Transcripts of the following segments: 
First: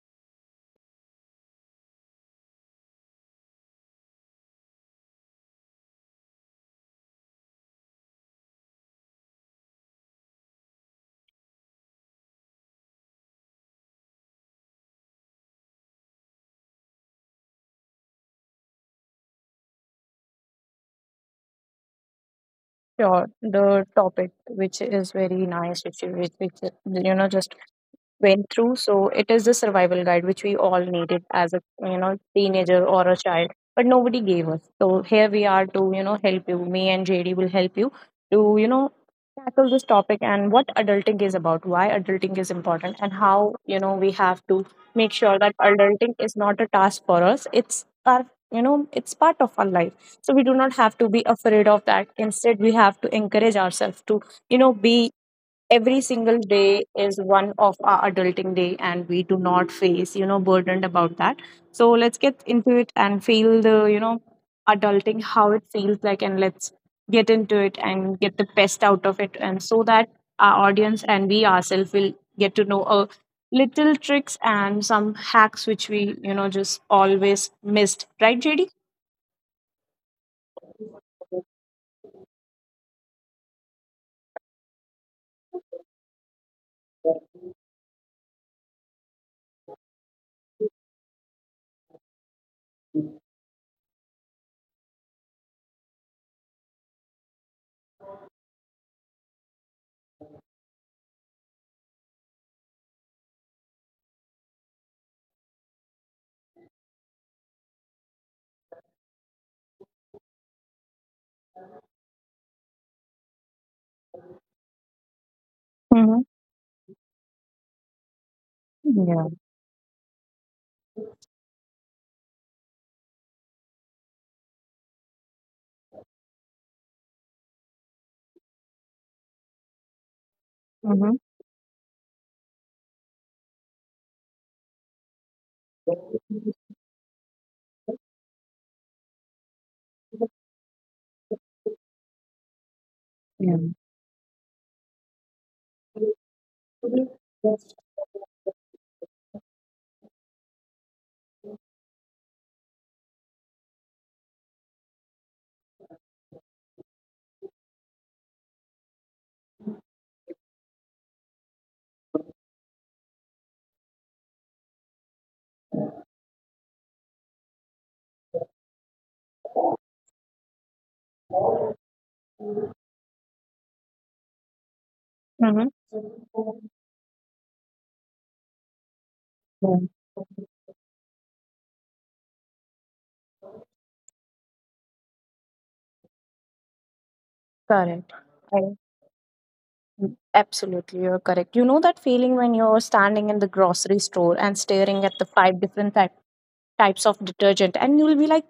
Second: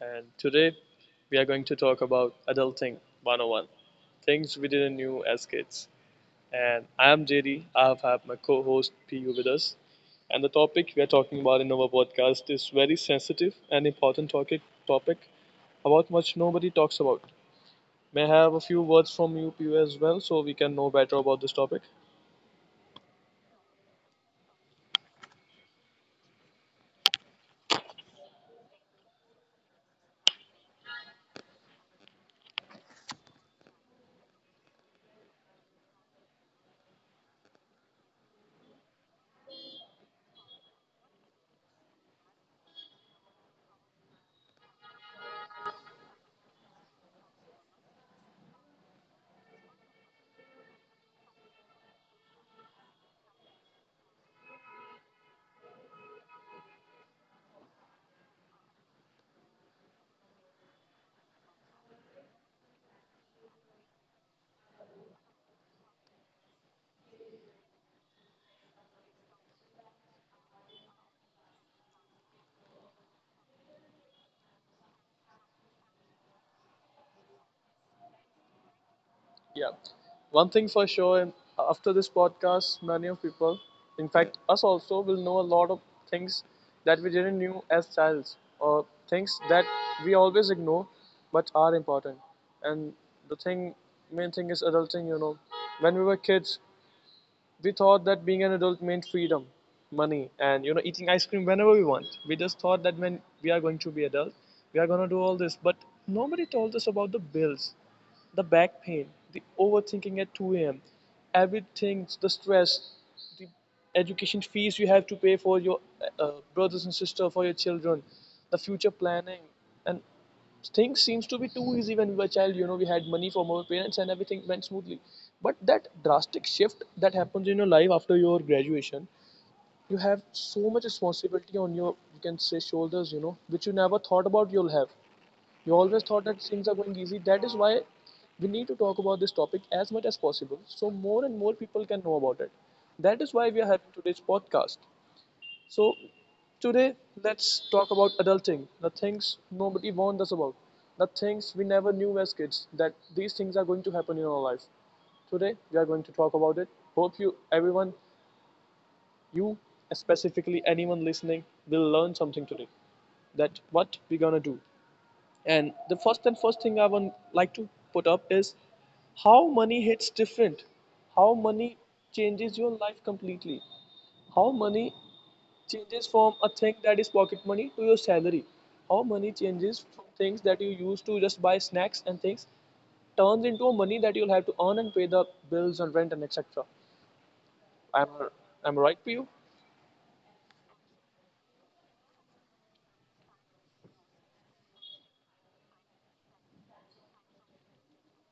And today we are going to talk about Adulting 101, things we didn't know as kids. And I am JD. I have had my co host PU with us. And the topic we are talking about in our podcast is very sensitive and important topic about much nobody talks about. May I have a few words from you, PU, as well, so we can know better about this topic? Sure, the topic, which is very nice, which you, which just went through. So it is the survival guide which we all needed as a teenager or a child, but nobody gave us. So here we are to help you. Me and JD will help you to tackle this topic, and what adulting is about, why adulting is important, and how, we have to make sure that adulting is not a task for us. It's part of our life, so we do not have to be afraid of that. Instead, we have to encourage ourselves to be. Every single day is one of our adulting day, and we do not face, burdened about that. So let's get into it and feel the, adulting, how it feels like. And let's get into it and get the best out of it, and so that our audience and we ourselves will get to know a little tricks and some hacks which we just always missed, right, JD? Yeah. One thing for sure, and after this podcast, many of people, in fact, us also, will know a lot of things that we didn't knew as childs or things that we always ignore but are important. And the thing, main thing is adulting, you know. When we were kids, we thought that being an adult meant freedom, money, and, you know, eating ice cream whenever we want. We just thought that when we are going to be adult, we are going to do all this. But nobody told us about the bills, the back pain, the overthinking at 2 a.m., everything, the stress, the education fees you have to pay for your Mm-hmm. Brothers and sisters, for your children, the future Yeah. planning, and things seems to be too easy when we were a child. You know, we had money from our parents and everything went smoothly. But that drastic shift that happens in your life after your graduation, you have so much Mm-hmm. responsibility on your, you can say, shoulders. You know, which you never thought about you'll have, you always thought that things are going easy. That is why we need to talk about this topic as much as possible so more and more people can know about it. That is why we are having today's podcast. So, today let's talk about adulting, the things nobody warned us about, the things we never knew as kids that these things are going to happen in our life. Today we are going to talk about it. Hope you, everyone, you specifically, anyone listening, will learn something today that what we're gonna do. And the first and first thing I would like to put up is how Yeah. money hits different. How money changes your life completely. How money Mhm. changes from a thing that is pocket money to your salary. How money Mm. changes from things that you used to just buy snacks and things turns into a money that you'll have to earn and pay the bills and rent and etc. Correct. I'm I- I'm right for you. Absolutely, you're correct. You know that feeling when you're standing in the grocery store and staring at the five different types of detergent, and you'll be like,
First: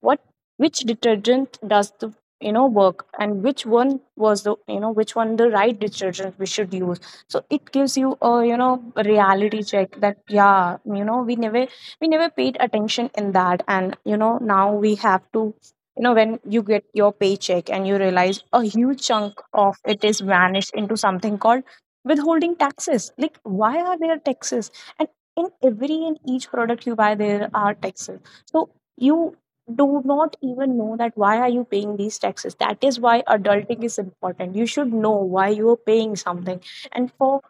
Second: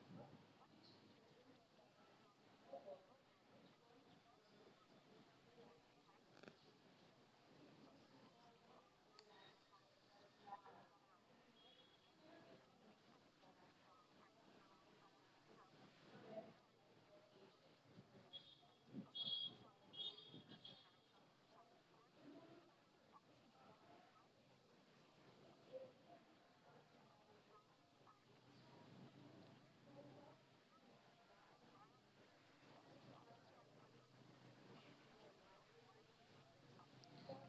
what which detergent does the work, and which one was the you know which one the right detergent we should use. So it gives you a, a reality check that, yeah, we never paid attention in that. And now we have to, when you get your paycheck and you realize a huge chunk of it is vanished into something called withholding taxes. Like, why are there taxes? And in every and each product you buy there are taxes. So you do not even know that why are you paying these taxes. That is why adulting is important. You should know why you are paying something, and for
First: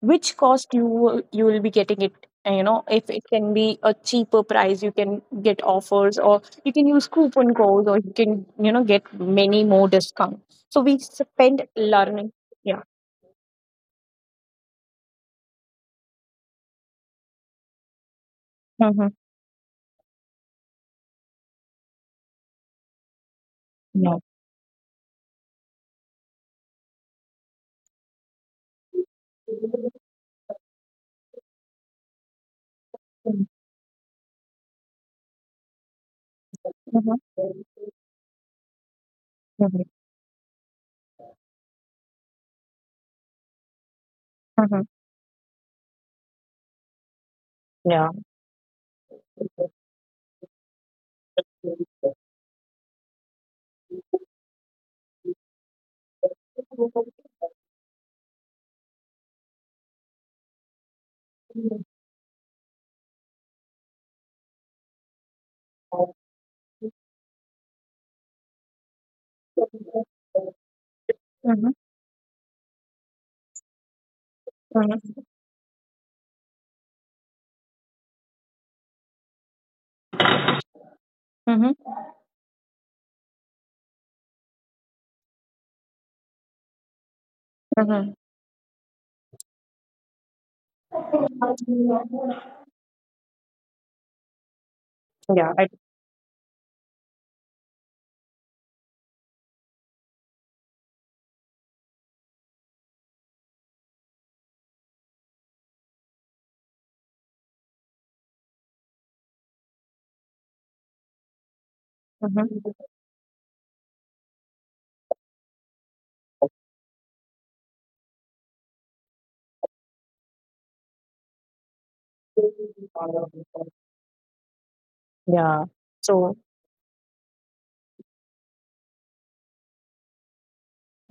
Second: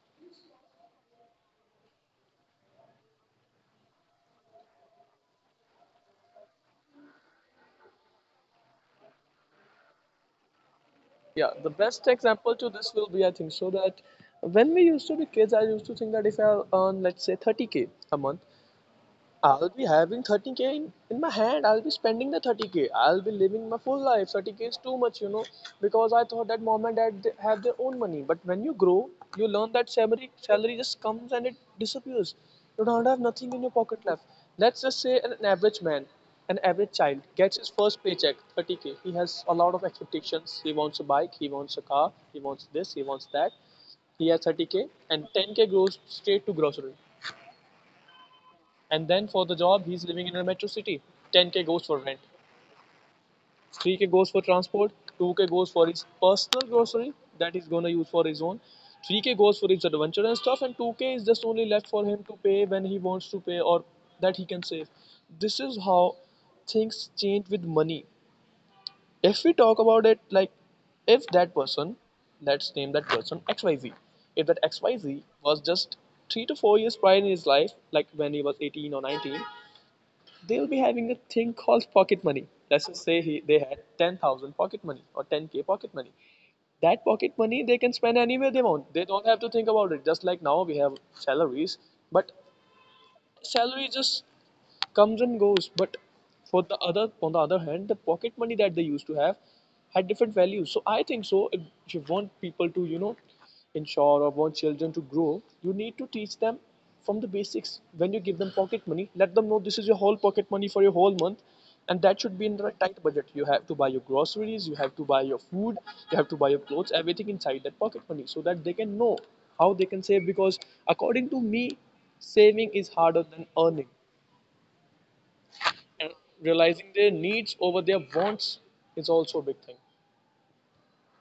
which cost you will be getting it. If it can be a cheaper price, you can get offers, or you can use coupon codes, or you can, get many more discounts. So we Yeah, spend the best learning. example to Yeah. this will be I think so that when we used to be kids, I used to think that if I earn let's say 30k a month, Mm-hmm. I'll be having 30k in my hand. I'll be spending the 30k. I'll be living my full Yeah. life. 30k is too much, you know, because I thought that mom and dad they have their own money. But when you grow, you learn that salary just comes and it disappears. You don't have Mhm. nothing in your pocket left. Let's just say average man, an average Mhm. child gets his first paycheck, 30k. He has a lot of expectations. He wants a bike. He wants a car. He wants this. He wants that. He has 30k, Mhm. and 10k goes straight to grocery, and then for the job, he's living in a metro city. 10k goes for rent, 3k goes for transport, 2k goes for his personal grocery that he's gonna use for his own, 3k goes for his adventure and stuff, and 2k is just only left for him to pay when he wants to pay or that he can save. This is how Yeah. things change with money. If we talk about it, Mhm, like, if that person, let's name that person XYZ, if that XYZ mhm, was just 3 to 4 years prior in his life, like when he was 18 or 19, they'll mhm, be having a thing called pocket money. Let's just say they had 10,000 pocket money or 10k pocket money. mhm. That pocket money they can spend anywhere they want. They don't have to think about it. Just like now we have salaries, but salary just Yeah, comes and goes. But for the other, on the other hand, the pocket money that they used to have had different values. So I think so if you want people to, you know, ensure or want children to grow, you need to teach them from the basics. When you give them pocket money, let them know this is your whole pocket money for your whole month, and that should be mhm. in a tight budget. You have to buy your groceries, you have to buy your food, you have to buy your clothes, everything inside that pocket money, so that they can know how they can save. Because according to me, saving is harder than earning. Yeah. And So realizing their needs over their wants is also a big thing.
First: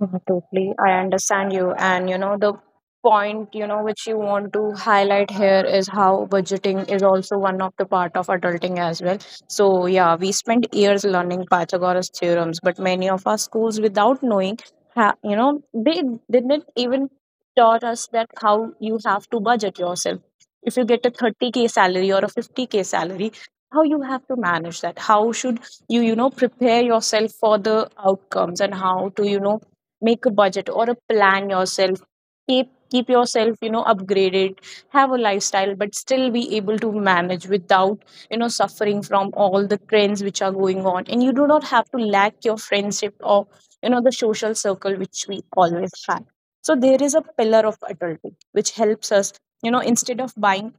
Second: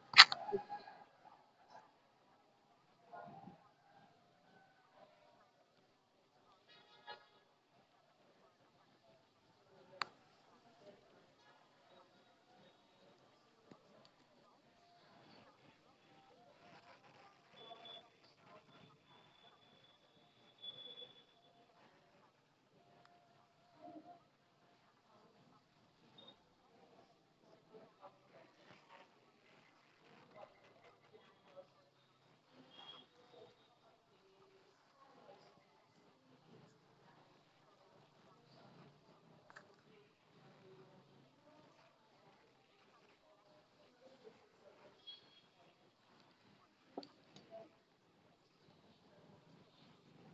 Mhm. Totally, I understand you. And, the point, which you want to highlight here is how budgeting is also one of the part of adulting as well. So yeah, we spent years learning Pythagoras theorems, but many of our schools, without knowing, they didn't even taught us that how you have to budget yourself. If you get a 30K salary or a 50K salary, how you have to manage that? How should you, prepare yourself for the outcomes, and how to, make a budget or a plan yourself, keep yourself, upgraded, have a lifestyle, but still be able to manage without, suffering from all the trends which are going on, and you do not have to lack your friendship or, the social circle which we always had. So there is a pillar of adulthood which helps us, instead of buying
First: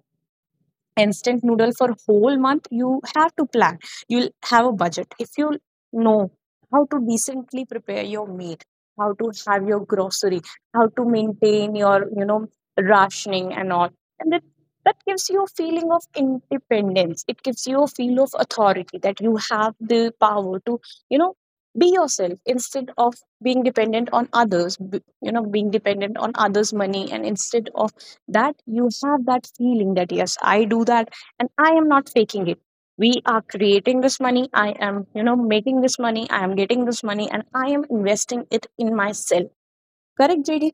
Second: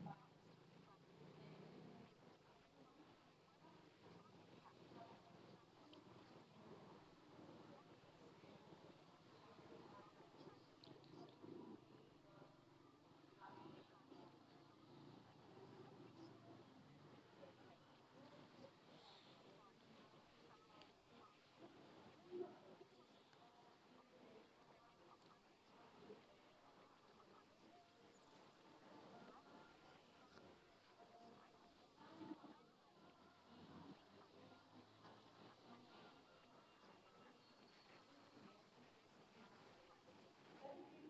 instant noodle for whole month, you have to plan. You'll have a budget if you know how to decently prepare your meat, how to have your grocery, how to maintain your, rationing and all. And that gives you a feeling of independence. It gives you a feel of authority, that you have the power to, you know be yourself, instead of being dependent on others, being dependent on others money, and instead of that, you have that feeling that, yes, I do that, and I am not faking it. We are creating this money, I am, making this money, I am getting this money, and I am investing it in myself. Correct, JD?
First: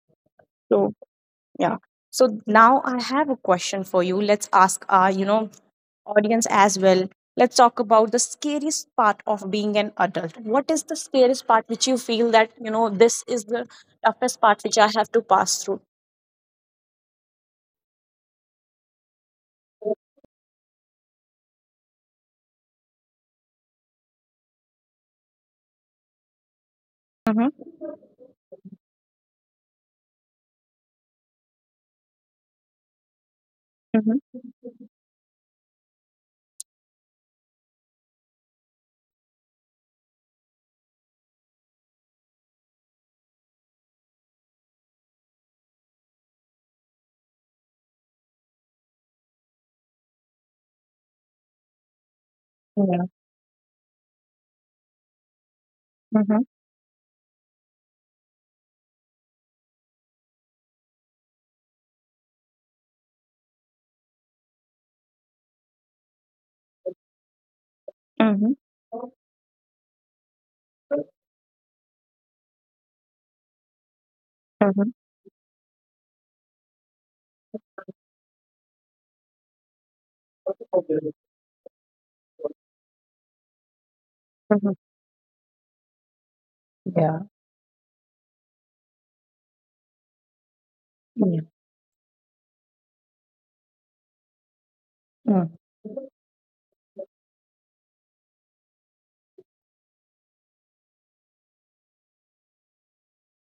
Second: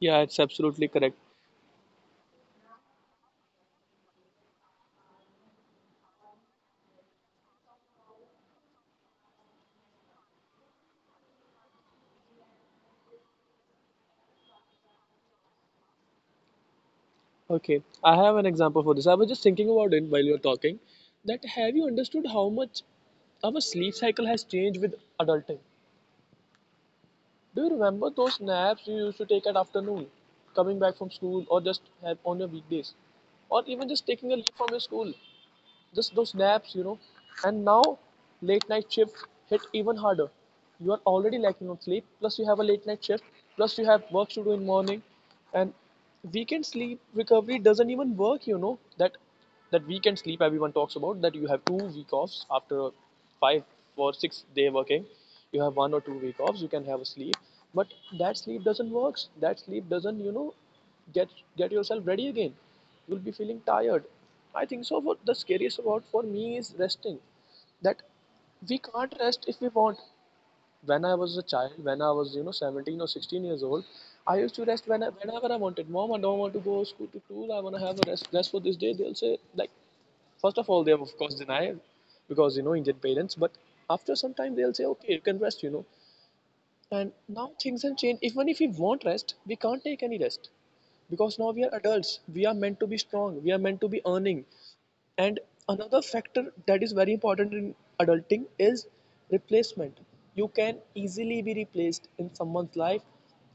Yeah, it's So, absolutely correct. yeah, so now I have a question for you. Let's ask our, audience as well. Let's talk about the scariest part of being an adult. What is the scariest part which you feel that, this is the toughest part which I have to pass through? Okay, I have an example for this. I was just thinking about it while you were talking. That have you understood how much our sleep cycle has changed with adulting? Mhm. Do you remember those naps you used to take at afternoon, coming back from school, or just have on your weekdays, or even just taking a Mhm. leave from your school? Just those naps, you know. And now late night shift hit even harder. You are already lacking on sleep, plus you have a late night shift, plus you have work to do in morning, and weekend sleep recovery doesn't even work, you know. That weekend sleep everyone talks about, that you have 2 week offs after a Yeah. 5 or 6 day working, you have 1 or 2 week Mhm. offs, you can have a sleep. But that sleep doesn't work. That sleep doesn't, you know, get get yourself ready again, you'll be feeling tired. I think so. What the scariest about for me is resting. That Mhm. we can't rest if we want. When I was a child, when I was you know 17 or 16 years old, I used to rest Mhm. when whenever I wanted. Mom, I don't want to go school to school. I want to have a rest for this day. They'll say like, first of all they have of course denied because you know Indian parents, but after some time Mhm. they'll say okay you can rest, you know. And Yeah. now things have changed. Even if we want rest, we can't take any rest because Yeah. now we are adults. We are meant to be strong. We are meant to be earning. And Mm. another factor that is very important in adulting is replacement. You can easily be replaced in someone's life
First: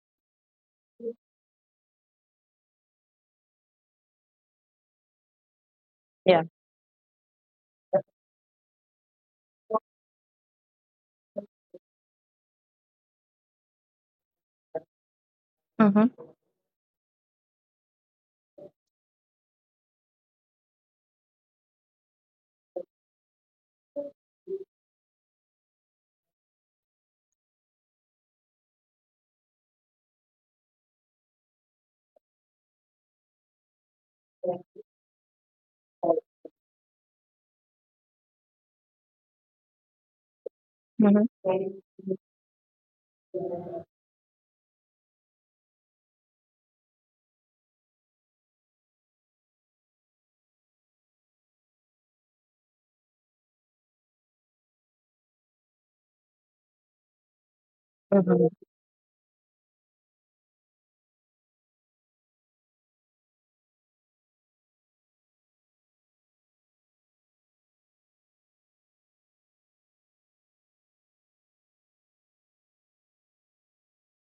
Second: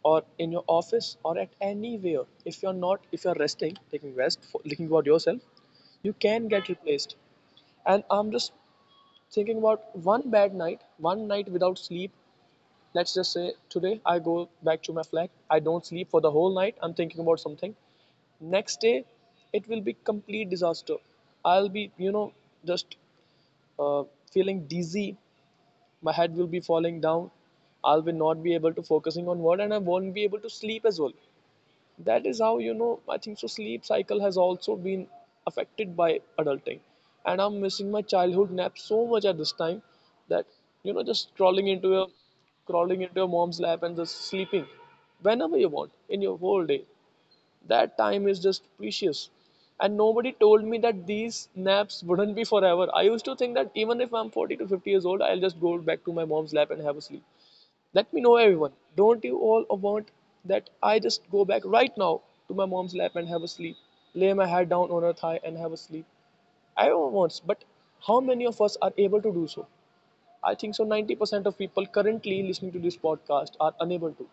or in your office or at anywhere. If you're not, if you're resting, taking rest, for, thinking about yourself, you Yeah. can get replaced. And I'm just thinking about one bad night, one night without sleep, let's just say today I go back to my flat, I don't Mhm. sleep for the whole night, I'm thinking about something. Next day, it will be complete disaster. I'll be, you know, just uh, feeling dizzy. My head will be falling down. I'll be not be able to focusing on what, and I won't be able to sleep as well. That is how, you know, I think so sleep cycle has also been affected by adulting, and I'm missing my childhood nap so much at this time. That, you know, Mhm. just crawling into your mom's Mhm. lap and just sleeping whenever you want in your whole day, that time is just precious. And nobody told me that these naps wouldn't be forever. I used to think that even if I'm 40 to 50 years old, I'll just go back to my mom's lap and have a sleep. Let me know, everyone. Don't you all want that I just go back right now to my mom's lap and have a sleep? Lay my head down on her thigh and have a sleep? Everyone wants, but how many of us are able to do so? I think so 90% of people currently listening to this podcast are unable to.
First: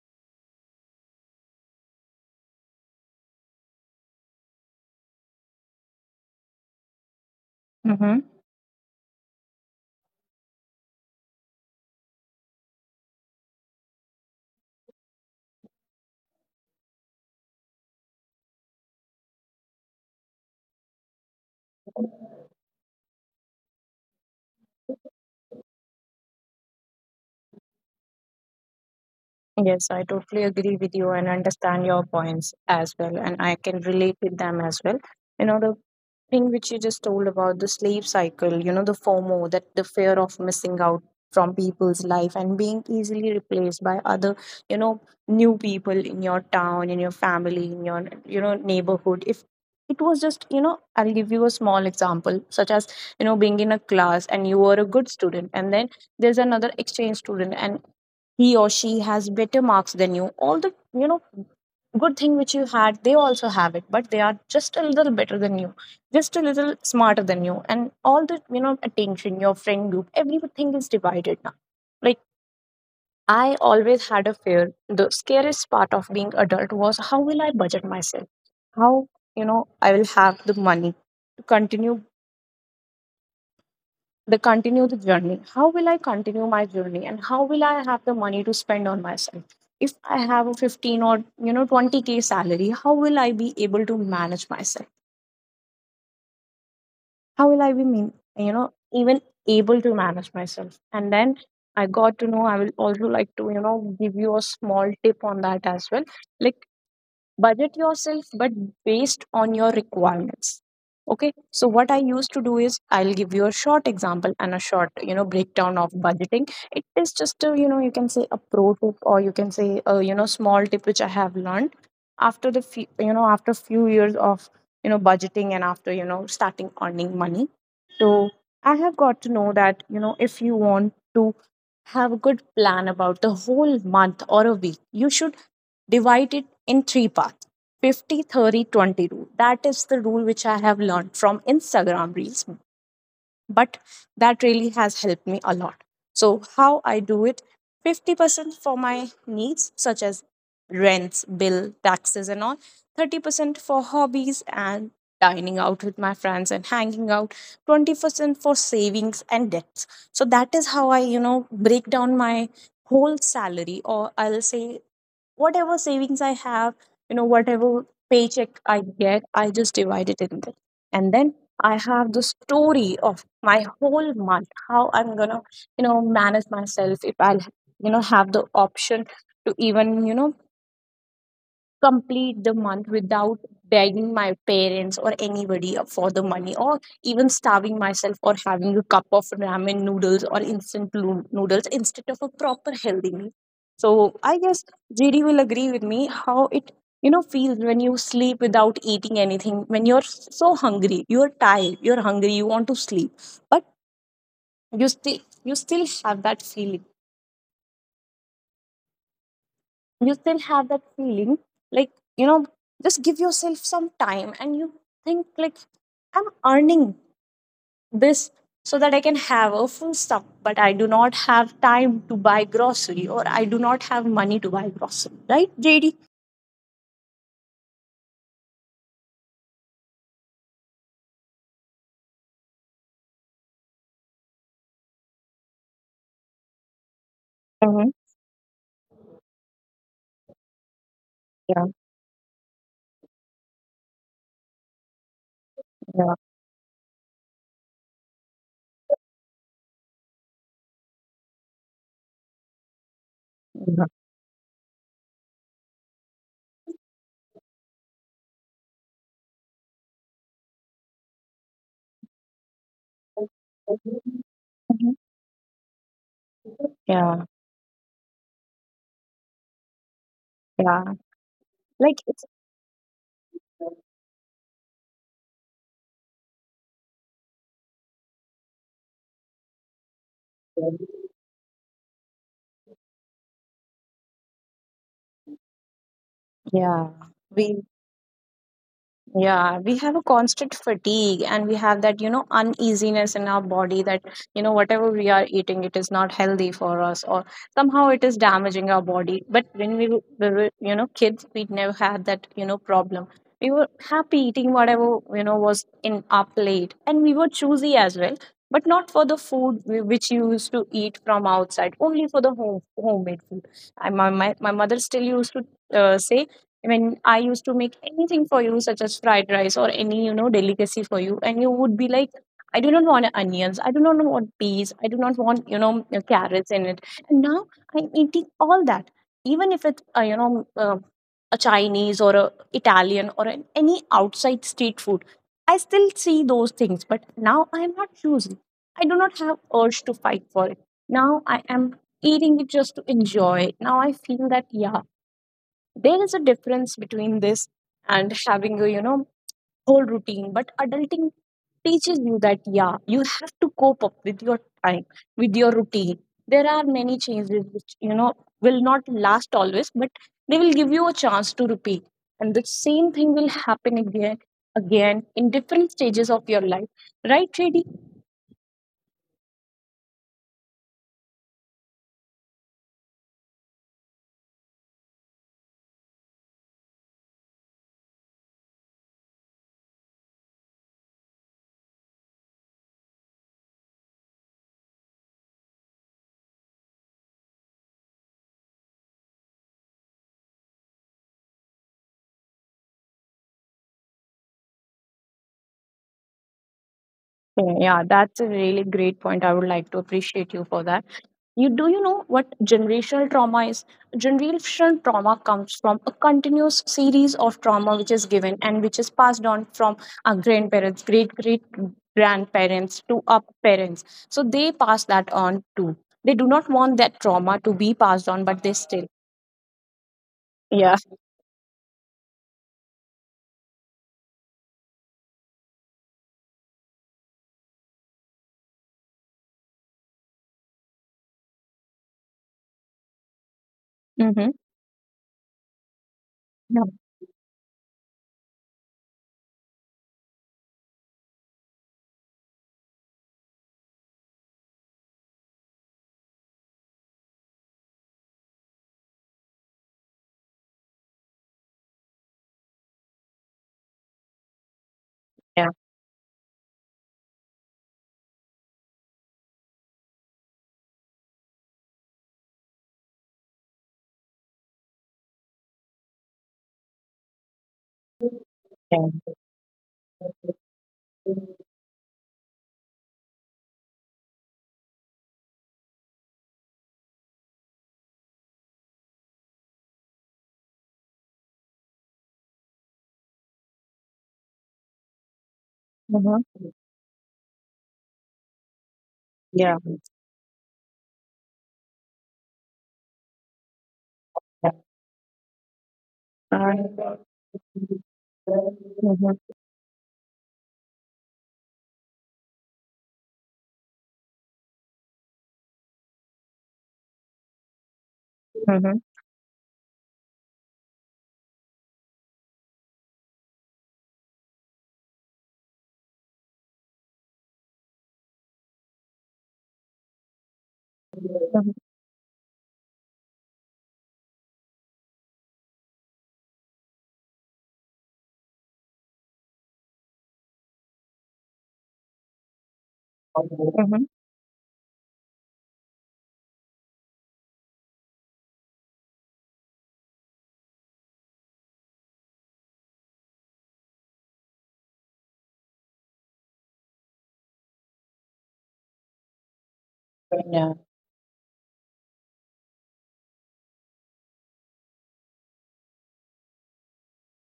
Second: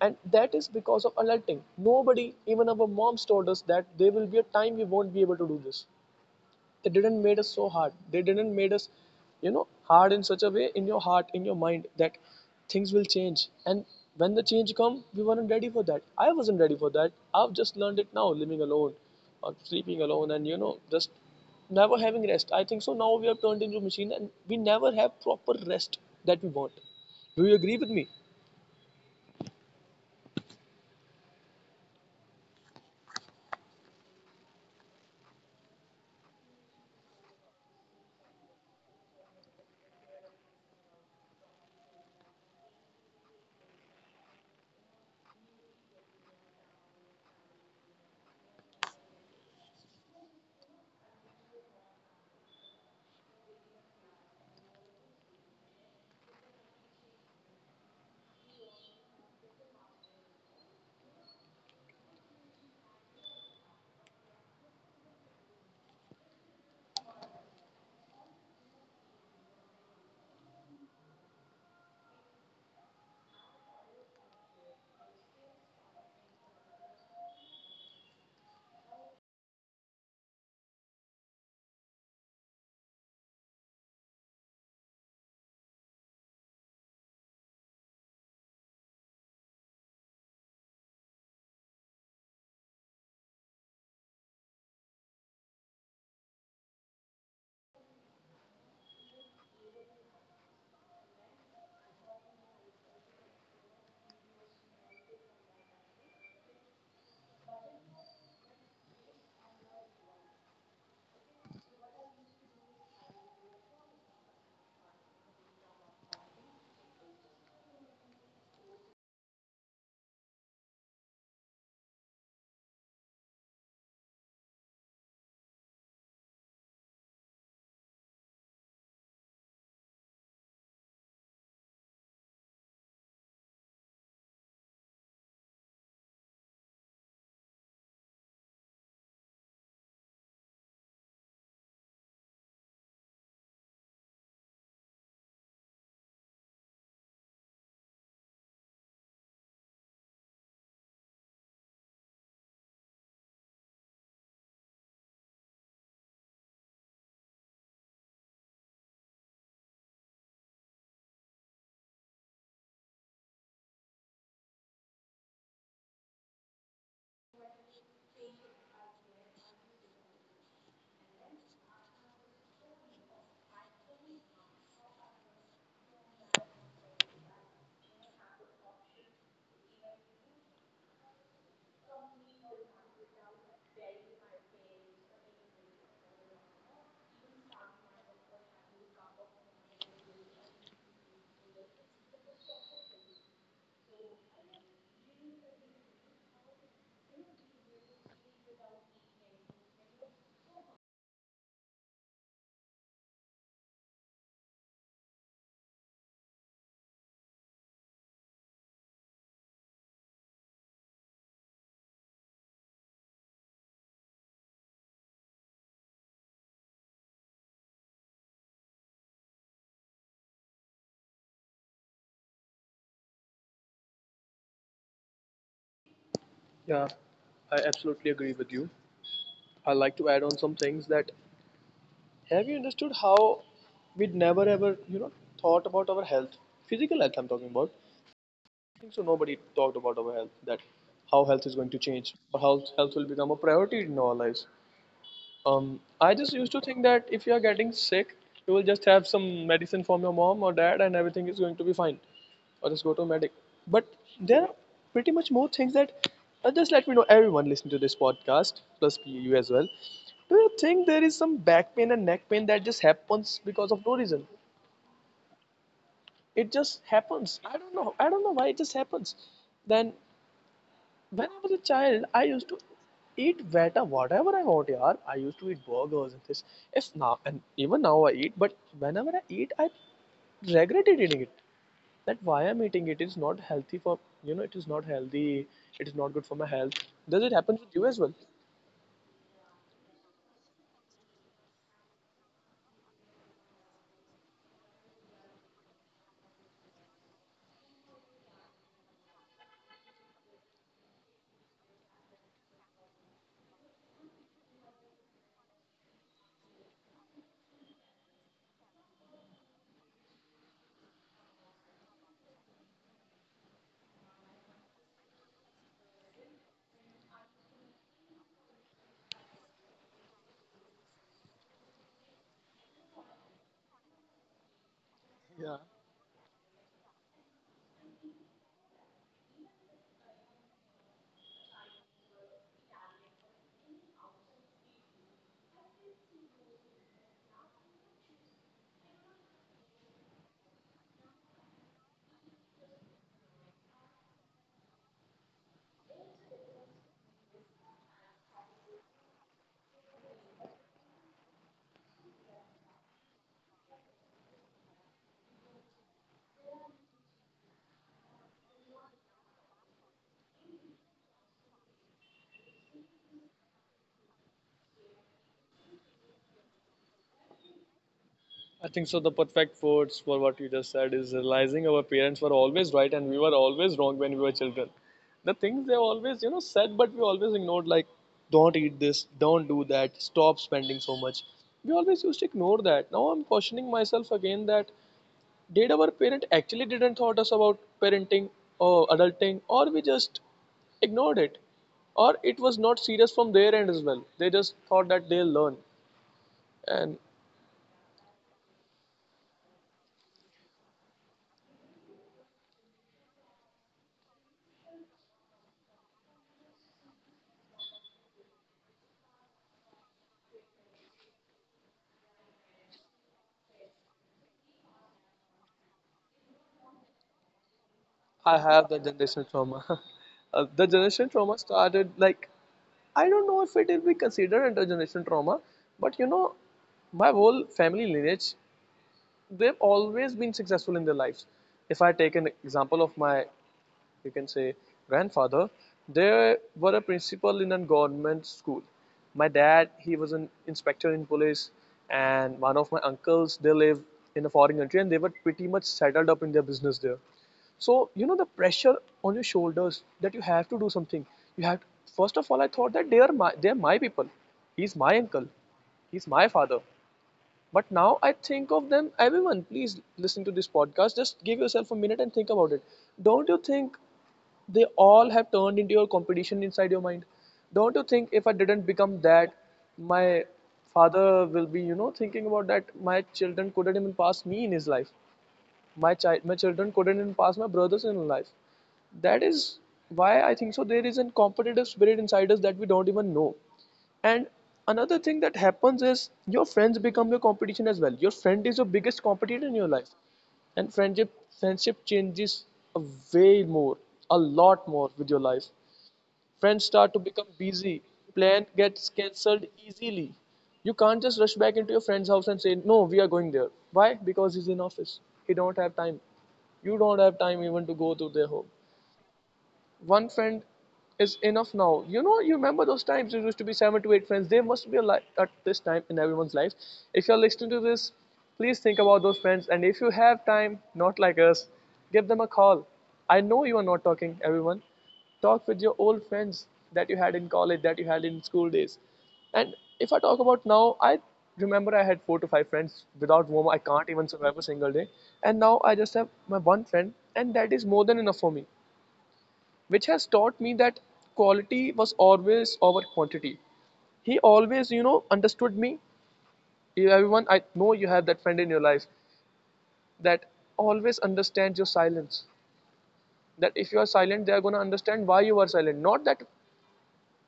And that is because of alerting. Nobody, even our moms, told us that there will be a time we won't be able to do this. They didn't made us so Mhm. hard, they didn't made us, you know, hard in such a way in your heart, in your mind, that things will change. And when the change come, we weren't ready for that. I wasn't ready for that. I've just learned it now, living alone or sleeping alone and, you know, just never having rest. I think so now we have turned into a machine and we never have proper rest that we want. Do you agree with me? Yes, I totally agree with you and understand your points as well, and I can relate with them as well. The thing which you just told about the slave cycle, the FOMO, that the fear of missing out from people's life, and being easily replaced by other, you know, new people in your town, in your family, in your, neighborhood. If it was just, I'll give you a small example, such as, being in a class and you were a good student, and then there's another exchange student and he or she has better marks than you. All the, you know good thing which you had, they also have it, but they are just a little better than you, just a little smarter than you, and all the, attention, your friend group, everything is divided now. Like, I always had a fear. The scariest part of being adult was, how will I budget myself? How, I will have the money to continue, the journey? How will I continue my journey, and how will I have the money to spend on myself if I have a 15 or, 20K salary? How will I be able to manage myself? How will I be, mean, even able to manage myself? And then I got to know. I will also like to, give you a small tip on that as well. Like, budget yourself, but based on your requirements. Okay, so what I used to do is, I'll give you a short example and a short, breakdown of budgeting. It is just a, you can say a pro tip, or you can say a, small tip which I have learned after the few, you know after few years of, budgeting, and after, starting earning money. So I have got to know that, if you want to have a good plan about the whole month or a week, you should divide it in three parts. 50 30, 20 rule, that is the rule which I have learned from Instagram reels, but that really has helped me a lot. So how I do it: 50% for my needs, such as rents, bill, taxes and all; 30% for hobbies and dining out with my friends and hanging out; 20% for savings and debts. So that is how I, break down my whole salary, or, I'll say, whatever savings I have, whatever paycheck I get, I just divide it in there. And then I have the story of my whole month, how I'm gonna, manage myself, if I'll, have the option to even, complete the month without begging my parents or anybody for the money, or even starving myself, or having a cup of ramen noodles or instant noodles instead of a proper healthy meal. So I guess JD will agree with me how it, feels when you sleep without eating anything, when you're so hungry, you're tired, you're hungry, you want to sleep, but you still you still have that feeling, you still have that feeling, like, you know just give yourself some time. And you think, like, I'm earning this so that I can have a full stuff, but I do not have time to buy grocery, or I do not have money to buy grocery, right, JD? Yeah, I absolutely agree with you. I like to add on some things that have you understood how we'd never ever, you know, thought about our health? Physical health, I'm talking about. Mm-hmm. I think so. Nobody talked about our health, that how health Yeah, is going to change or how health will become a priority in our lives. yeah, I just used to think that if you are getting sick, you will just have some medicine from your mom or dad and everything is going to be fine. Or just go to a medic. yeah. But there are pretty much more things that just let me know everyone listening to this podcast, plus you as well. Do you think there is some back pain and neck pain that just happens because of no reason? Mhm. It just Yeah, happens. I don't know. I don't know why it just happens. Then yeah. when I was a Like child, it's I used to eat better whatever I want, yaar. I used to eat burgers and this. If now and even now I eat, but whenever I eat, I regretted eating it. That why I'm eating it is not healthy for you know. It is not healthy. It is not good for my health. Yeah. Does it happen We with you as well? Yeah, we have a constant fatigue, and we have that, uneasiness in our body, that, whatever we are eating, it is not healthy for us, or somehow it is damaging our body. But when we were, kids, we never had that, problem. We were happy eating whatever, was in our plate, and we were choosy as well, but not for the food which you used to eat from outside, only for the homemade food. My mother still used to, say, I mean, I used to make anything for you, such as fried rice or any, delicacy for you, and you would be like, I do not want onions, I do not want peas, I do not want, carrots in it. And now I'm eating all that, even if it's a Chinese or a Italian or any outside street food. I still see those things, but now I am not choosing. I do not have urge to fight for it. Now I am eating it just to enjoy it. Now I feel that yeah, there is a difference between this and having a whole routine, but adulting teaches you that yeah, you have to cope up with your time, with your routine. There are many changes which, you know, will not last always, but they will give you a chance to repeat, and the same thing will happen again, again in different stages of your life, right, Shady? I think so. The perfect words for what you just said is realizing our parents were always right and we were always wrong when we were children. The things they always, you know, said, but we always ignored, like, don't eat this, don't do that, stop spending so much. We always used to ignore that. Now I'm questioning myself again that did our parent actually didn't thought us about parenting or adulting, or we just ignored it, or it was not serious from their end as well. They just thought that they'll learn, and Yeah, yeah, that's a really great point. I would like to appreciate you for that. You do you know what generational trauma is? Generational trauma comes from a continuous series of trauma which is given and which is passed on from our grandparents, great great grandparents to our parents. So they pass that on too. They do not want that trauma to be passed on, I but they have the still. generational trauma. The Yeah. generational trauma started like I don't know if it will be considered intergenerational trauma, but you know, my whole family lineage, they've always been successful in their lives. If I take an example of my, you can Mm-hmm. say, grandfather, they Yeah. were a principal in a government school. My dad, he was an inspector in police, and one of my uncles, they live in a foreign country and they were pretty much settled up in their business there. So you know the pressure on your shoulders that you have to do something, you have to, first of all, I thought that they're my people. He's my uncle, Yeah. he's my father. But now I think of them, everyone, please listen to this podcast. Just give yourself a minute and think about it. Don't you think they all have turned into your competition inside your mind? Don't you think if I didn't Yeah. become that, my father will be, you know, thinking about that my children couldn't even pass me in his life? My children couldn't even pass my brothers in life. That is why I think so there is a competitive spirit inside us that we don't even know. And another thing that happens is Mhm. your friends become your competition as well. Your friend is your biggest competitor in Yeah. your life. And friendship changes a way more, a lot more with your life. Friends start Uh, to become busy. Plan gets mhm. cancelled easily. You can't just rush back into your friend's house and say, "No, we are going there." Why? Because he's in office. He don't have time. You don't have time even to go to their home. Mhm, One friend is enough now. You know, you remember those times there used to be seven to eight friends. They must be alive at this time in everyone's life. If you're listening to this, please think about those friends. And if you have time, not like us, Mhm. give them a call. I know you are not talking, everyone. Talk with your old friends that you had in college, that you had in school days. And if I talk about now, I remember I had four to five friends. Without whom I can't Mhm. even survive a single day. And now I just have my one friend, and that is more than enough for me, which has taught me that quality was always over quantity. He always, you know, understood me. Everyone, I know you have that friend in your life that Yeah. always understands your silence. That if you are silent, they are going to understand why you are silent. Not that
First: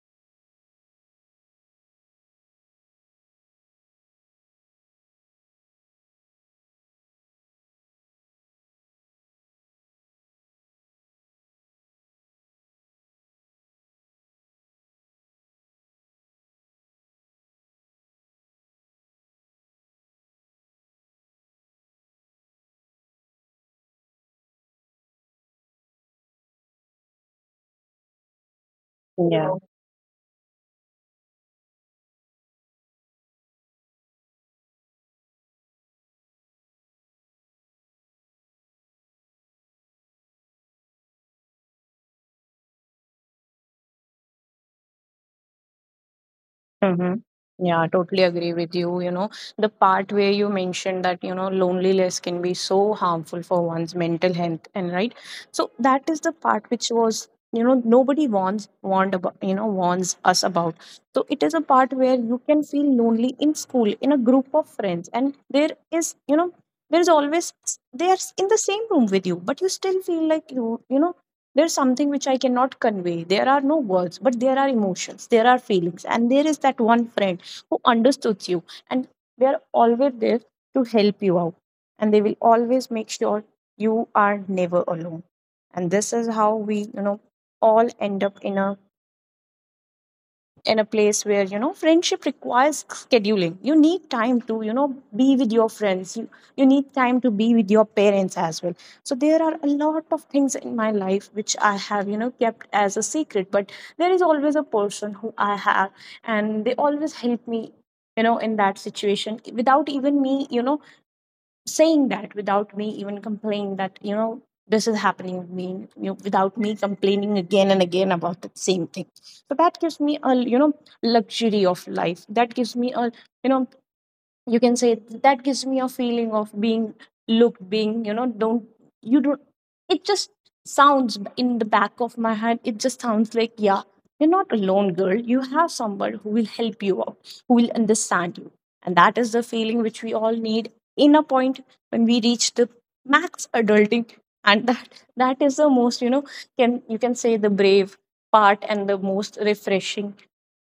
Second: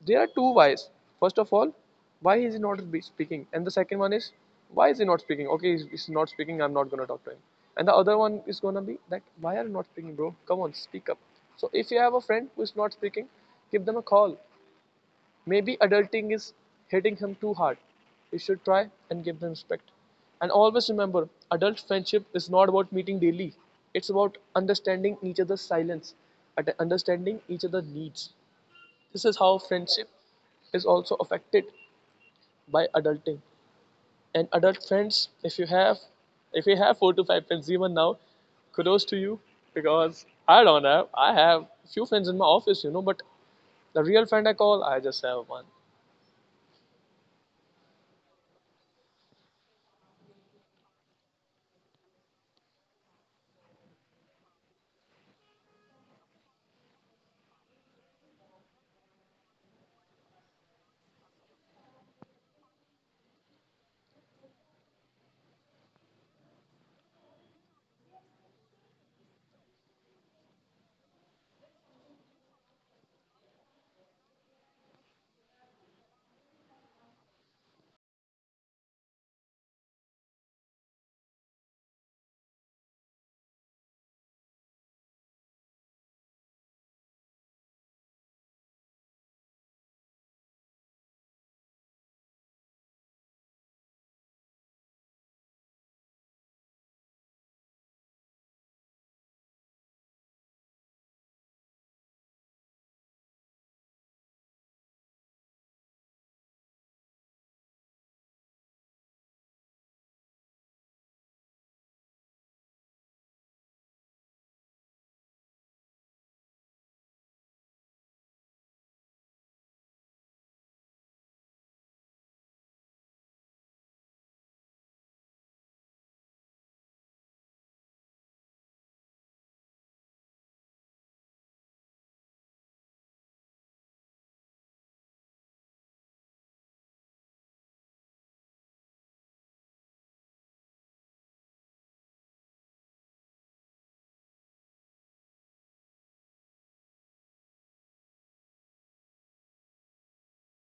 there are two whys. First of all, why is he not speaking? And the second one is, why is he not speaking? Okay, he's not speaking, I'm not going to talk to him. And the other one is going to be that, why are you not speaking, bro? Come on, speak up. So if you have a friend who is not speaking, give them a call. Maybe adulting is hitting him too hard. You should try and give them respect. And always remember, adult friendship is not about meeting daily. It's about understanding each other's silence, understanding each other's needs. This is Yeah. how friendship is also affected by adulting. And adult friends, if you have four to five friends even now, kudos to you because I don't have. I have few friends in my office, you know, but the real friend I call, I just have one. Mm-hmm. Yeah, I totally agree with you. You know, the part where you mentioned that, you know, loneliness can be so harmful for one's mental health, and right. So that is the part which was, you know, nobody warns warned about, you know, warns us about. So it is a part where you can feel lonely in school, in a group of friends, and there is, you know, there is always, they are in the same room with you, but you still feel like you know, there's something which I cannot convey. There are no words, but there are emotions, there are feelings. And there is that one friend who understood you, and they are always there to help you out. And they will always make sure you are never alone. And this is how we, you know, all end up in a place where, you know, friendship requires scheduling. You need time to, you know, be with your friends, you need time to be with your parents as well. So there are a lot of things in my life which I have, you know, kept as a secret, but there is always a person who I have, and they always help me, you know, in that situation without even me, you know, saying that, without me even complaining that, you know, this is happening with me, you know, without me complaining again and again about the same thing. So that gives me a, you know, luxury of life, that gives me a, you know, you can say that gives me a feeling of being looked, being, you know, don't, you don't, it just sounds in the back of my head, it just sounds like, yeah, you're not alone, girl. You have someone who will help you out, who will understand you. And that is the feeling which we all need in a point when we reach the max adulting. And that is the most, you know, can, you can say the brave part, and the most refreshing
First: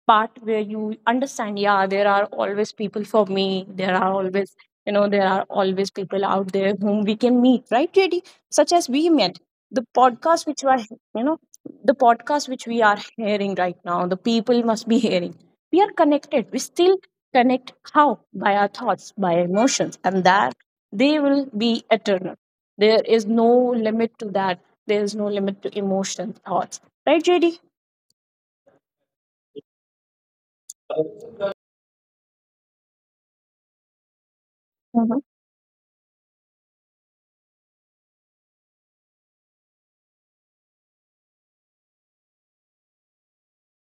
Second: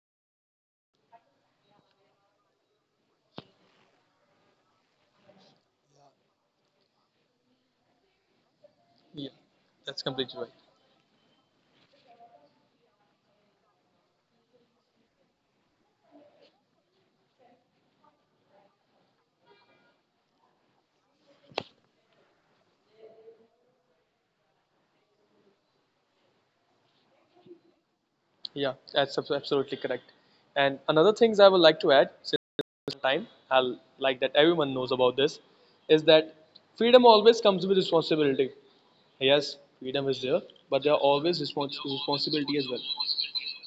part where you understand, yeah, there are always people for me. There are always, you know, there are always people out there whom we can meet, right, JD? Such as we Yeah, met. The that's completely podcast right. which we are, you know, the podcast which we are hearing right now, the people must be hearing. We are connected. We still connect how? By our thoughts, by emotions, and that they will be eternal. There is no limit to that. There is no limit to emotion, thoughts. Right, JD? Yeah, that's absolutely correct. And another things I would like to add, since it's time, I'll like that everyone knows about this, is that freedom always comes with responsibility. Yes, freedom is there, but there are always responsibility as well.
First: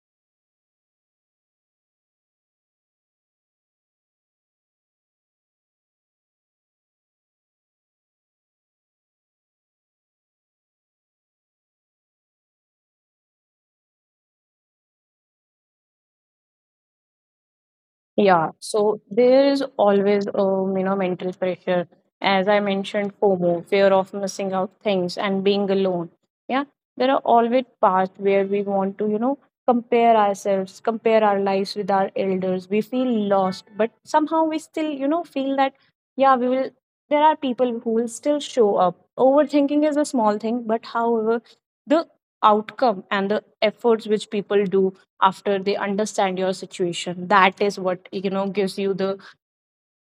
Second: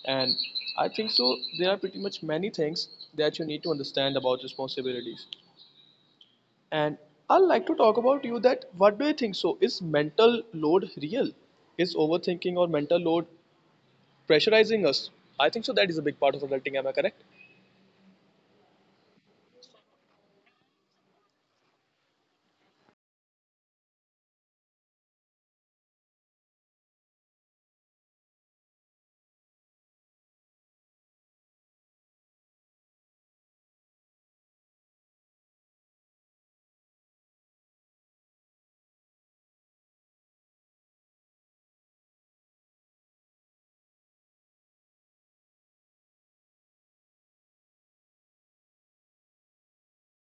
And I think so. There are pretty much many things that you need to understand about responsibilities. And I'd like to talk about you that what do you think? So, is mental load real? Is overthinking or mental load pressurizing us? I think so. That is a big part of adulting. Am I correct? Yeah, so there is always you know, mental pressure, as I mentioned, FOMO, fear of missing out things and being alone. Yeah, there are always parts where we want to, you know, compare ourselves, compare our lives with our elders. We feel lost, but somehow we still, you know, feel that yeah, we will. There are people who will still show up. Overthinking is a small thing, but however, the outcome and the efforts which people do after they understand your situation, that is what, you know, gives you the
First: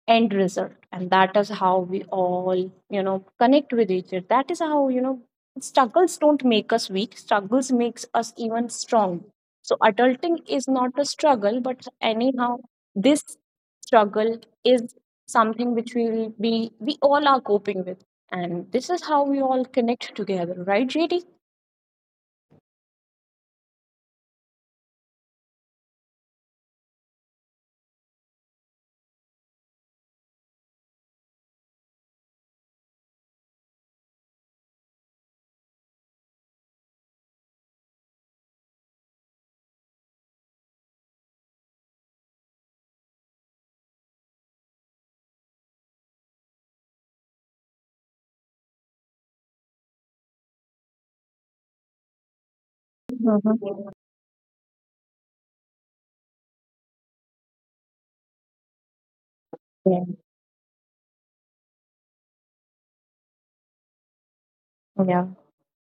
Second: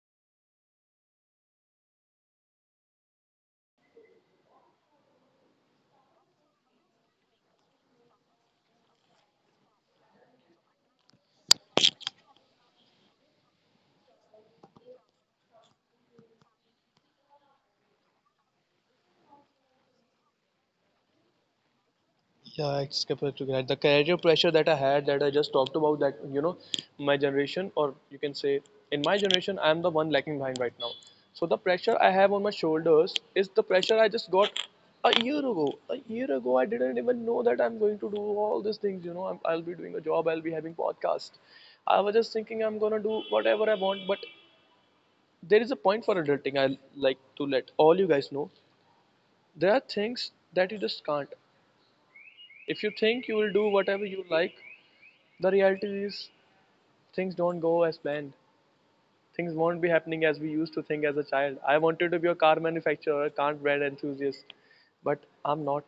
end result. And that is how we all, you know, connect with each other. That is how, you know, struggles don't make us weak, struggles makes us even strong. So adulting is not a struggle, but anyhow, this struggle is something which we will be, we all are coping with. And this is how we all connect together, right, JD? Yeah, it's compared to that. The career pressure that I had, that I just talked about, that you know, my generation, or you can say, in my generation, I'm the one lacking behind right now. So the pressure I have on my shoulders is the pressure I just got a year ago. A year ago, I didn't even know that I'm going to do all these things. You know, I'll be doing a job, I'll be having podcast. I was just thinking I'm gonna do whatever I want, but there is a point for adulting. I like to let all you guys know there are things that you just can't. If you think you will do Mhm. whatever you like, the reality is things don't go as planned. Things won't be Yeah, happening as we used to think as a child. I wanted to be a car manufacturer, a car brand enthusiast, but yeah. I'm not.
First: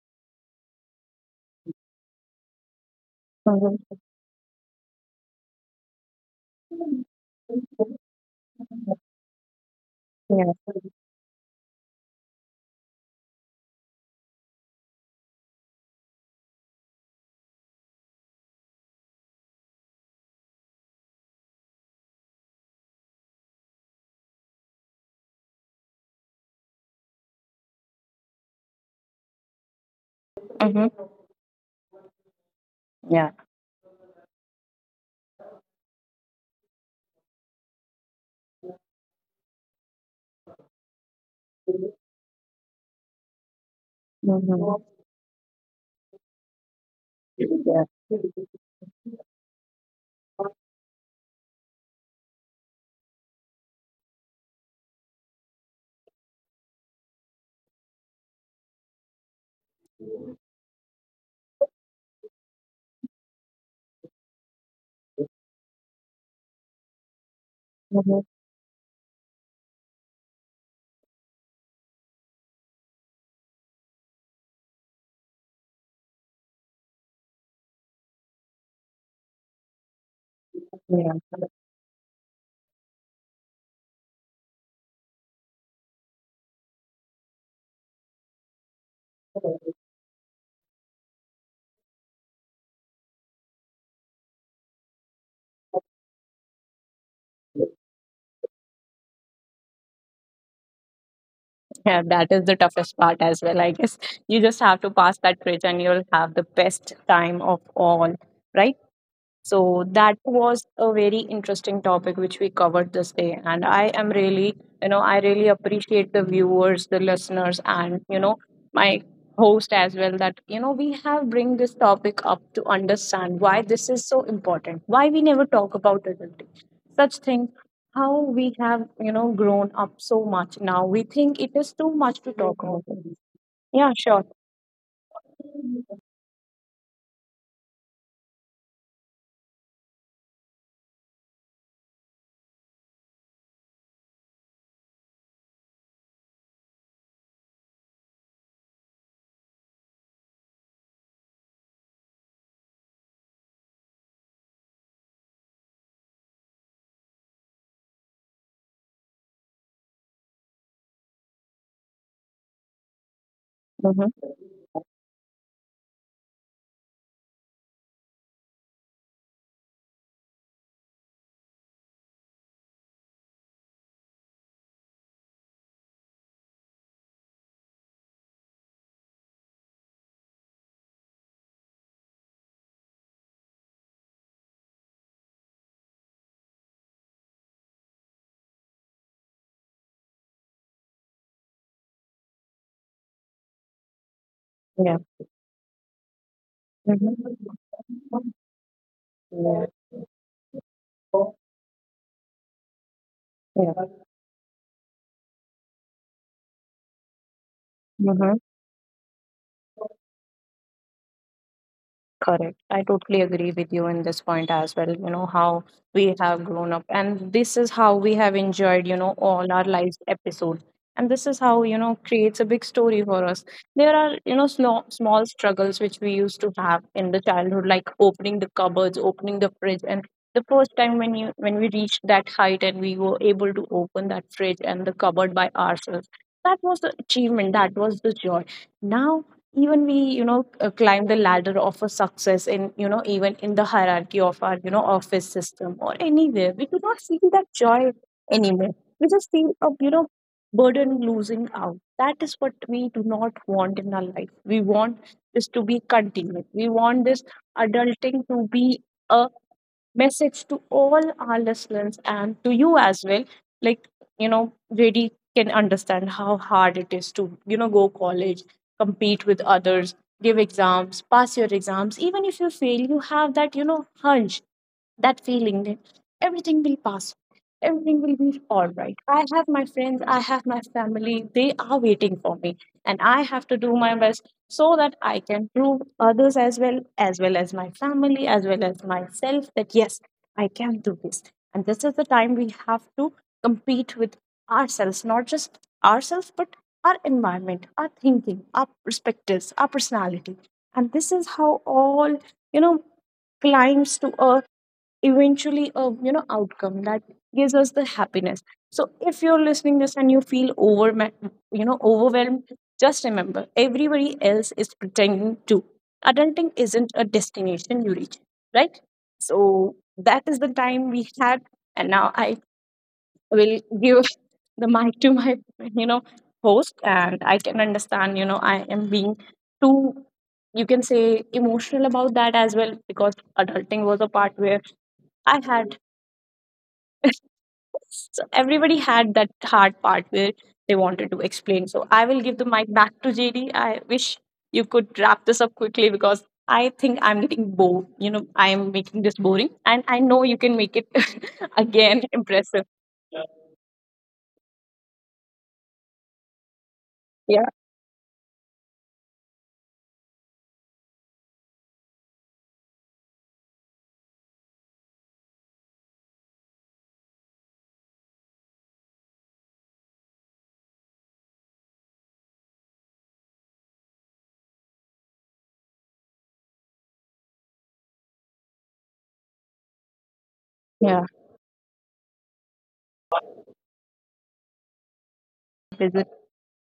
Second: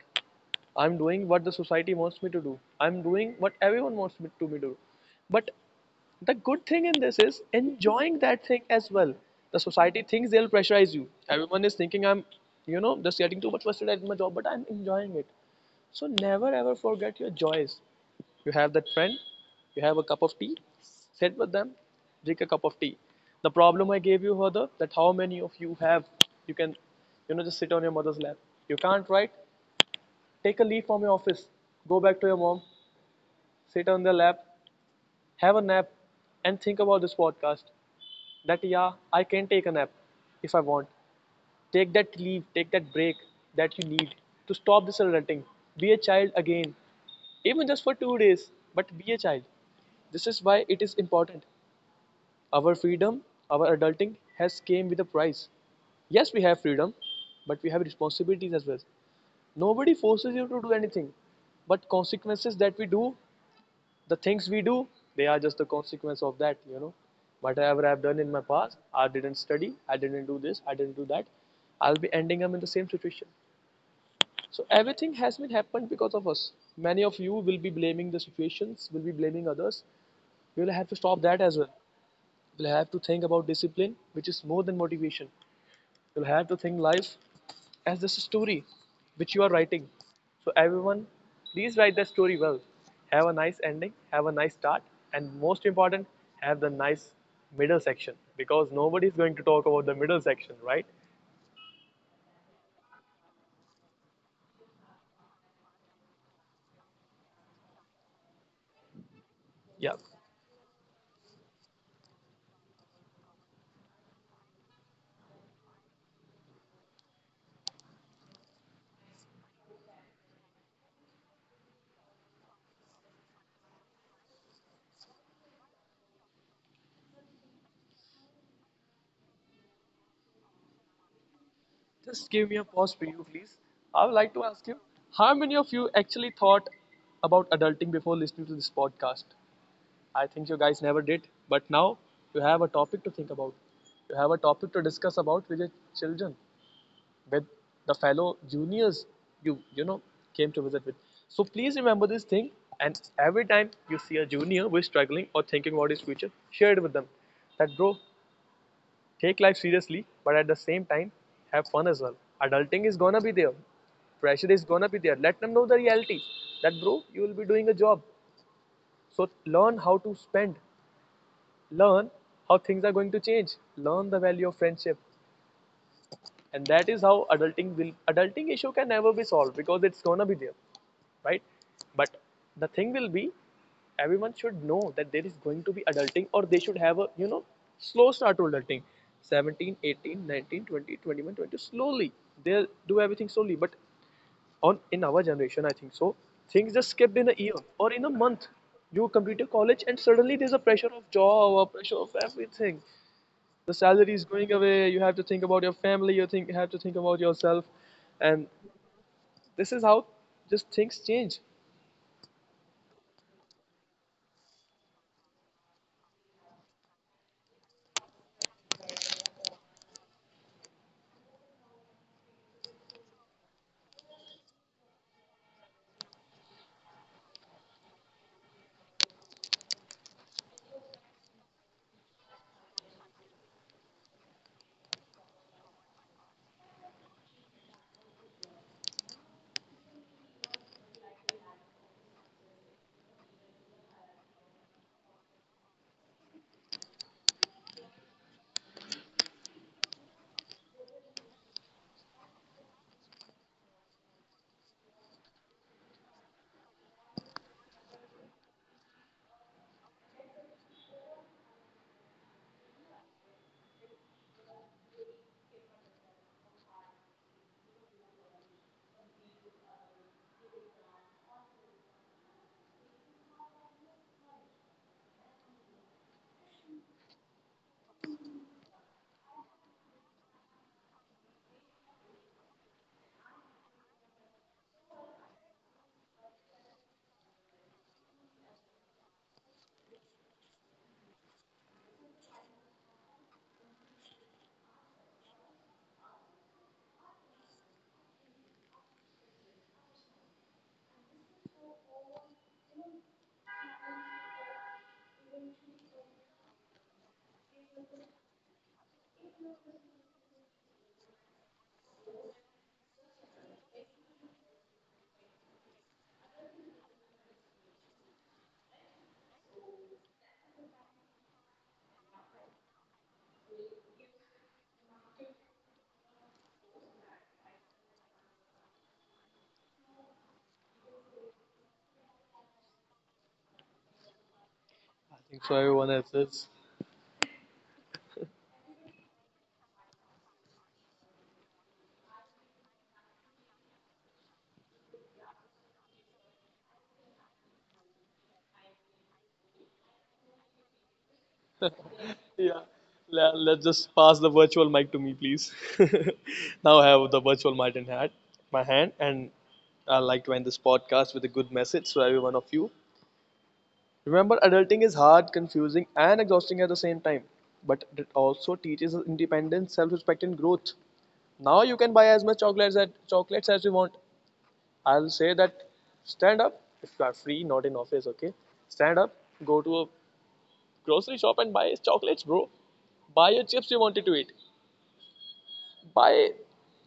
I'm doing what the society wants me to do. I'm doing what everyone wants me to do. But the good thing in Mhm. this is Yeah. enjoying that thing as well. The society thinks they'll pressurize you. Everyone is thinking I'm, you know, just getting too much frustrated at my job, but I'm enjoying it. So never ever forget your joys. You have that friend, you have a cup of tea, sit with them, drink a cup of tea. The problem I gave you further that how many of you have, you can, you know, just sit on your mother's lap. You can't, write, take a leaf Mhm. from your office, go back to your mom, Yeah. sit on their lap, have a nap, and think about this podcast. That yeah, I can take a nap if I want. Take that leave, take that break that you need to Mhm. stop this adulting. Be a child again, even Yeah. just for 2 days, but be a child. This is why it is important. Our freedom, our adulting has came with a price. Yes, we have freedom, but we have responsibilities as well. Nobody forces you to do anything, but consequences that we do, the things we do, they are just the consequence of that, you know, whatever I've done Mhm. in my past, I didn't study, I didn't do this, I didn't do that, I'll be ending up in the same situation. So everything has been happened because of us. Many of you will be blaming the situations, will be blaming others. We will have to stop that Yeah. as well. We'll have to think about discipline, which is more than motivation. You'll have to think life as this story which you are writing. So, everyone, please write the story well. Have a nice ending, have a nice start, and most important, have the nice middle section because nobody is going to talk about the middle section, right? Yeah, that is the toughest part as well. I guess you just have to pass that bridge and you'll have the best time of all, right? Yeah. So that was a very interesting topic which we covered this day. And I am really, you know, I really appreciate the viewers, the listeners, and, you know, my host as well, that, you know, we have bring this topic up to understand why this is so important, why we never talk about adulting, such things, how we have, you know, grown up so much now. We think it is too Just much to give me a talk pause about. for you, please. Yeah, I would like sure. to ask you how many of you actually thought about adulting before listening to this podcast? I think you guys never did, but now you have a topic to think about. You have a topic to discuss about with your children with the fellow juniors you you know came to visit with. So please remember this thing, and every time you see a junior who is struggling or thinking about his future, share it with them that bro, take life seriously, but at the same time have fun as well. Adulting is gonna be there, Hmm. pressure is gonna be there. Let them know the reality that bro, you will be doing a job, so learn how to spend, learn how things are going to change, learn the value of friendship. And that is how adulting issue can never be solved because it's gonna be there, right? But the thing will be, everyone should know that there is going to be adulting, or they should have a slow start to adulting. 17, 18, 19, 20, 21, 22, slowly they'll do everything slowly. But on in Yeah. our generation, I think so, things just skipped in a year or in a month. Mhm. You complete your Yeah. college and suddenly there's a pressure of Yeah. job or pressure of everything. The salary is going away, you have to think about your family, you think have to think about yourself. And Mm-hmm. this is how just things change. Correct. I totally agree with you in this point as well. You know, how we have grown up, and this is how we have enjoyed, you know, all our lives episode. And this is how, you know, creates a big story for us. There are, you know, small struggles which we used to have in the childhood, like opening the cupboards, opening the fridge. And the first time when when we reached that height and we were able to open that fridge and the cupboard by ourselves, that was the achievement, that was the joy. Now, even we, you know, climb the ladder of a success in, you know, even in the hierarchy of our, you know, office system or anywhere, we do not feel that joy anymore. We just feel a, you know, burden losing out. That is what we do not want in our life. We want this to be continued. We want this adulting to be a message to all our listeners and to you as well, like, you know, really can understand how hard it is to, you know, go college, compete with others, give exams, pass your exams. Even if you fail, you have that, you know, hunch, that feeling that everything will pass. Everything will be all right. I have my friends, I have my family, they are waiting for me, and I have to do my best so that I can prove others as well, as well as my family, as well as myself, that yes, I can do this. And this is the time we have to compete with ourselves, not just ourselves, but our environment, our thinking, our perspectives, our personality. And this is how all, you know, climbs to a, eventually a, you know, outcome that gives us the happiness. So if you're listening this and you feel over, you know, overwhelmed, just remember, everybody else is pretending too. Adulting isn't a destination you reach, right? So that is the time we had, and now I will give the mic to my, you know, host, and I can understand, you know, I am being too, you can say, emotional about that as well, because adulting was a part where I think I for had everyone else it's so everybody had that hard part where they wanted to explain. So I will give the mic back to JD. I wish you could wrap this up quickly because I think I'm getting bored. You know, I'm making this boring, and I know you can make it again yeah impressive. let's just pass the virtual mic to me, please. Now I have the virtual Yeah, mic in hand my hand and I like to end this podcast with a good message for every one of you. Remember, adulting is hard, confusing, and exhausting at the same time, but it also teaches us independence, self-respect, and growth. Now you can buy as much chocolates as you want. I'll say that, stand up if you are free, not in office, okay? Stand up, go to a grocery yeah. shop and buy chocolates, bro. Buy your chips you wanted to eat. Is it? Buy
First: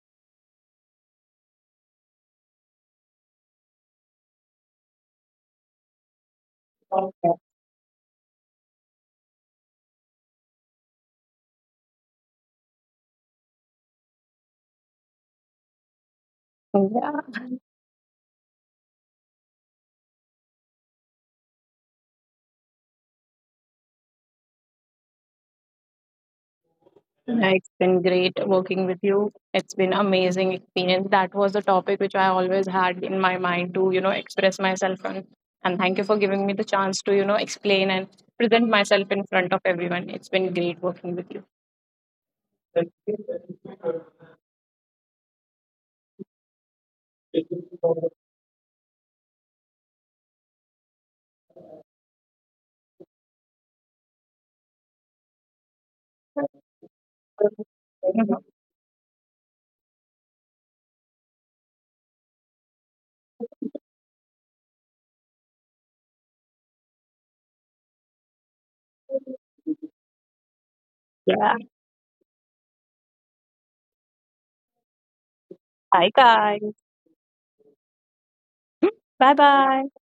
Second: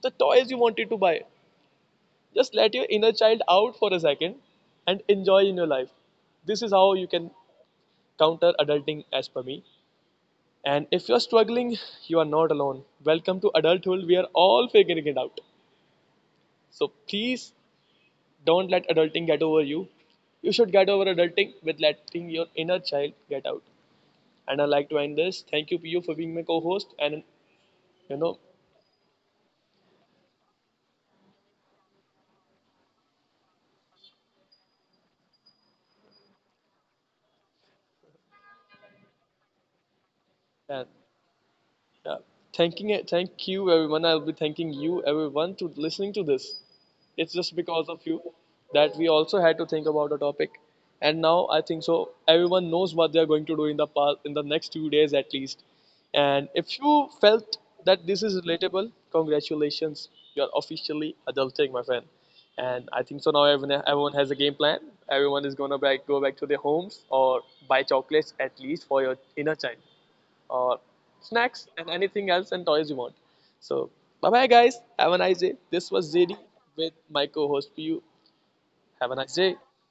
the toys you wanted to buy. Just let your inner child out for a second and enjoy in your life. This is how you can counter adulting as per me. And if you're struggling, you are not alone. Welcome to adulthood. We are all figuring it out. So please, Yeah. don't let adulting get over you. You should get over adulting with letting your inner child get out. And I like to end this. Thank you, PU, for being my co-host. Yeah, it's been you know, great working with you. It's been amazing experience. That was the topic which I always had in my mind to, you know, express myself on. And thank you for giving me the chance to, you know, explain and present myself in front of everyone. It's been and great working with you. yeah, thank you everyone. I'll be thanking you everyone to listening to this. It's just because of you that we also had to think about the topic. And now I think so everyone knows what they are going to do in the past in the next 2 days at least. And if you felt that this is relatable, congratulations. You're officially adulting, my friend. And I think so now everyone has a game plan. Everyone is go back to their homes or buy chocolates at least for your inner child or Yeah. snacks and anything else and toys you want. So, bye bye, guys. Have a nice day. This Bye was JD guys. with my co host PU. Have a Bye nice day. bye.